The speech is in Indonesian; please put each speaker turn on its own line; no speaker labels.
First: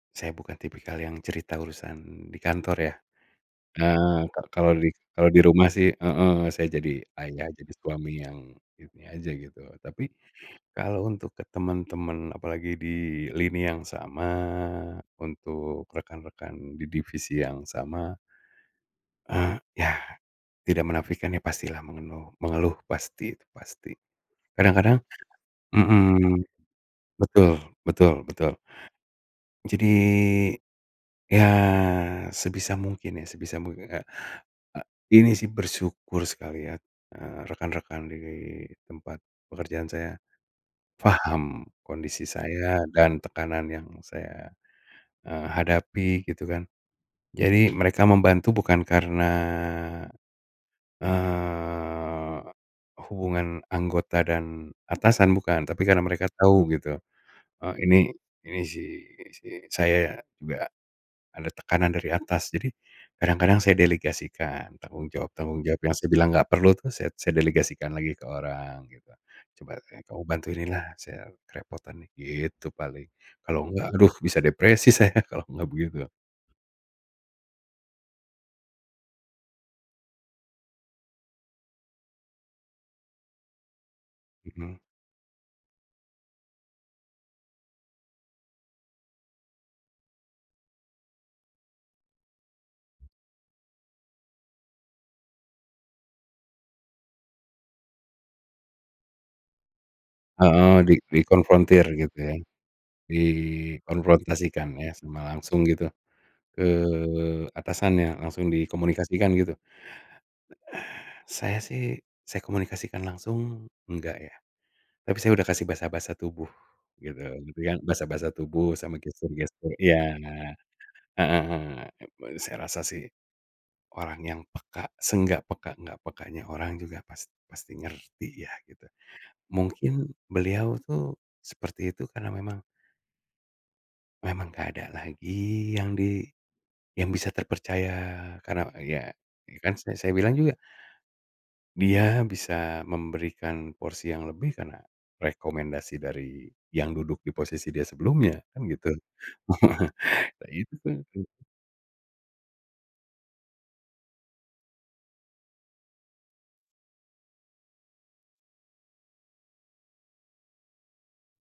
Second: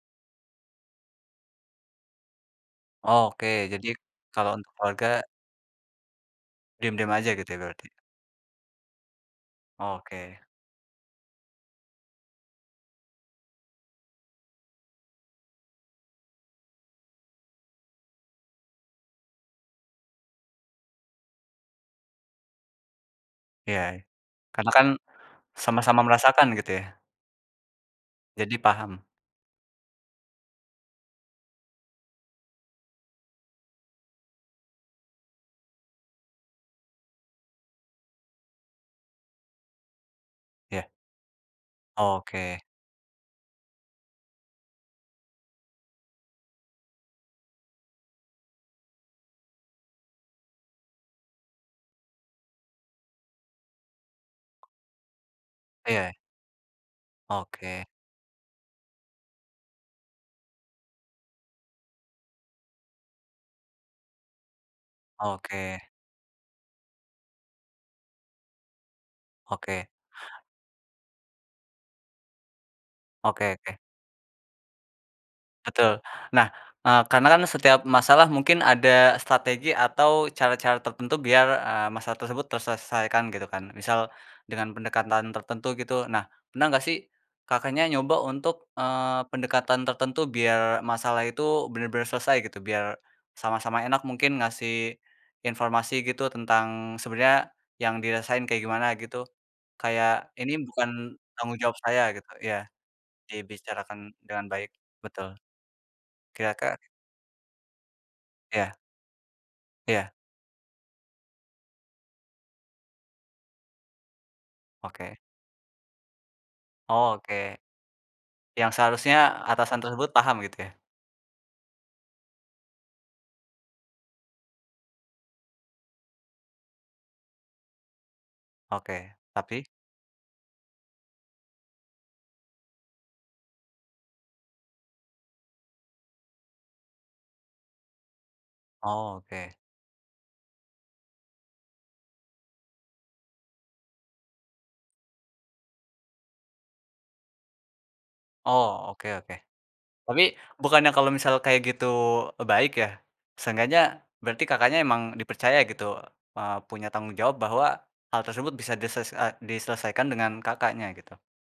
Saya bukan tipikal yang cerita urusan di kantor, ya.
Oke, jadi
Eee, ka
kalau untuk
kalau di
keluarga
kalau di rumah sih heeh, saya jadi
diem-diem aja
ayah,
gitu ya,
jadi
berarti?
suami yang, ini aja gitu. Tapi,
Oke.
kalau untuk ke temen-temen, apalagi di lini yang sama, untuk rekan-rekan di divisi yang sama eee, ya, tidak menafikan ya pastilah mengenuh mengeluh, pasti, itu
Iya,
pasti.
karena kan
Kadang-kadang
sama-sama
mmm,
merasakan, gitu, ya?
betul betul betul.
Jadi, paham.
Jadi, ya, sebisa mungkin ya sebisa mungkin kayak, a ini sih, bersyukur sekali ya, eee, rekan-rekan di tempat pekerjaan saya,
Iya.
paham kondisi
Oke.
saya, dan tekanan yang saya, eee, hadapi, gitu kan. Jadi, mereka membantu bukan karena, eee, hubungan anggota dan atasan, bukan. Tapi karena
Iya.
mereka tahu gitu, eee,
Oke.
ini ini si ini si saya, enggak ada tekanan dari atas. Jadi, kadang-kadang saya delegasikan, tanggung jawab-tanggung jawab
Oke.
yang saya bilang nggak perlu tuh saya saya delegasikan lagi ke orang, gitu. "Coba
Oke.
kamu bantuin ini lah, saya kerepotan nih." Gitu, paling.
Oke
Kalau
oke.
enggak, aduh bisa depresi saya kalau enggak
Betul.
begitu.
Nah, eee, karena kan setiap masalah mungkin ada strategi atau cara-cara tertentu biar, eee, masalah tersebut terselesaikan, gitu, kan? Misal, dengan
Mhm.
pendekatan tertentu, gitu. Nah, pernah nggak sih Kakaknya nyoba untuk, eee, pendekatan tertentu biar masalah itu bener-bener selesai, gitu? Biar sama-sama enak mungkin ngasih informasi gitu, tentang sebenernya yang dirasain kayak gimana, gitu? Kayak, ini
Heeh,
bukan
di
tanggung jawab
dikonfrontir,
saya
gitu,
gitu,
ya?
iya.
Di
Dibicarakan dengan baik,
konfrontasikan ya, sama
betul.
langsung gitu, ke
Kira-kira
atasannya, langsung
Iya.
dikomunikasikan, gitu?
Iya.
Saya sih, saya komunikasikan langsung, enggak, ya.
Oke.
Tapi, saya udah kasih bahasa-bahasa tubuh,
Oh,
gitu,
oke.
gitu kan. Bahasa-bahasa
Yang
tubuh sama
seharusnya
gestur-gestur
atasan tersebut
iya,
paham,
heeh.
gitu, ya?
Gitu, saya rasa sih, orang yang peka, se-enggak peka-enggak pekanya orang, juga past pasti ngerti ya, gitu.
Oke, tapi?
Mungkin, beliau tuh seperti itu karena memang memang nggak ada lagi yang di yang bisa terpercaya. Karena ya,
Oh, oke.
kan sa saya bilang juga dia bisa memberikan porsi yang lebih, karena rekomendasi dari yang duduk di posisi dia sebelumnya, kan
Oh,
gitu.
oke oke. Tapi,
Nah, itu
bukannya
kan
kalau
tuh
misal kayak gitu, e baik, ya? Seenggaknya berarti Kakaknya emang dipercaya gitu, eee, punya tanggung jawab bahwa hal tersebut bisa disese eh, diselesaikan dengan Kakaknya, gitu.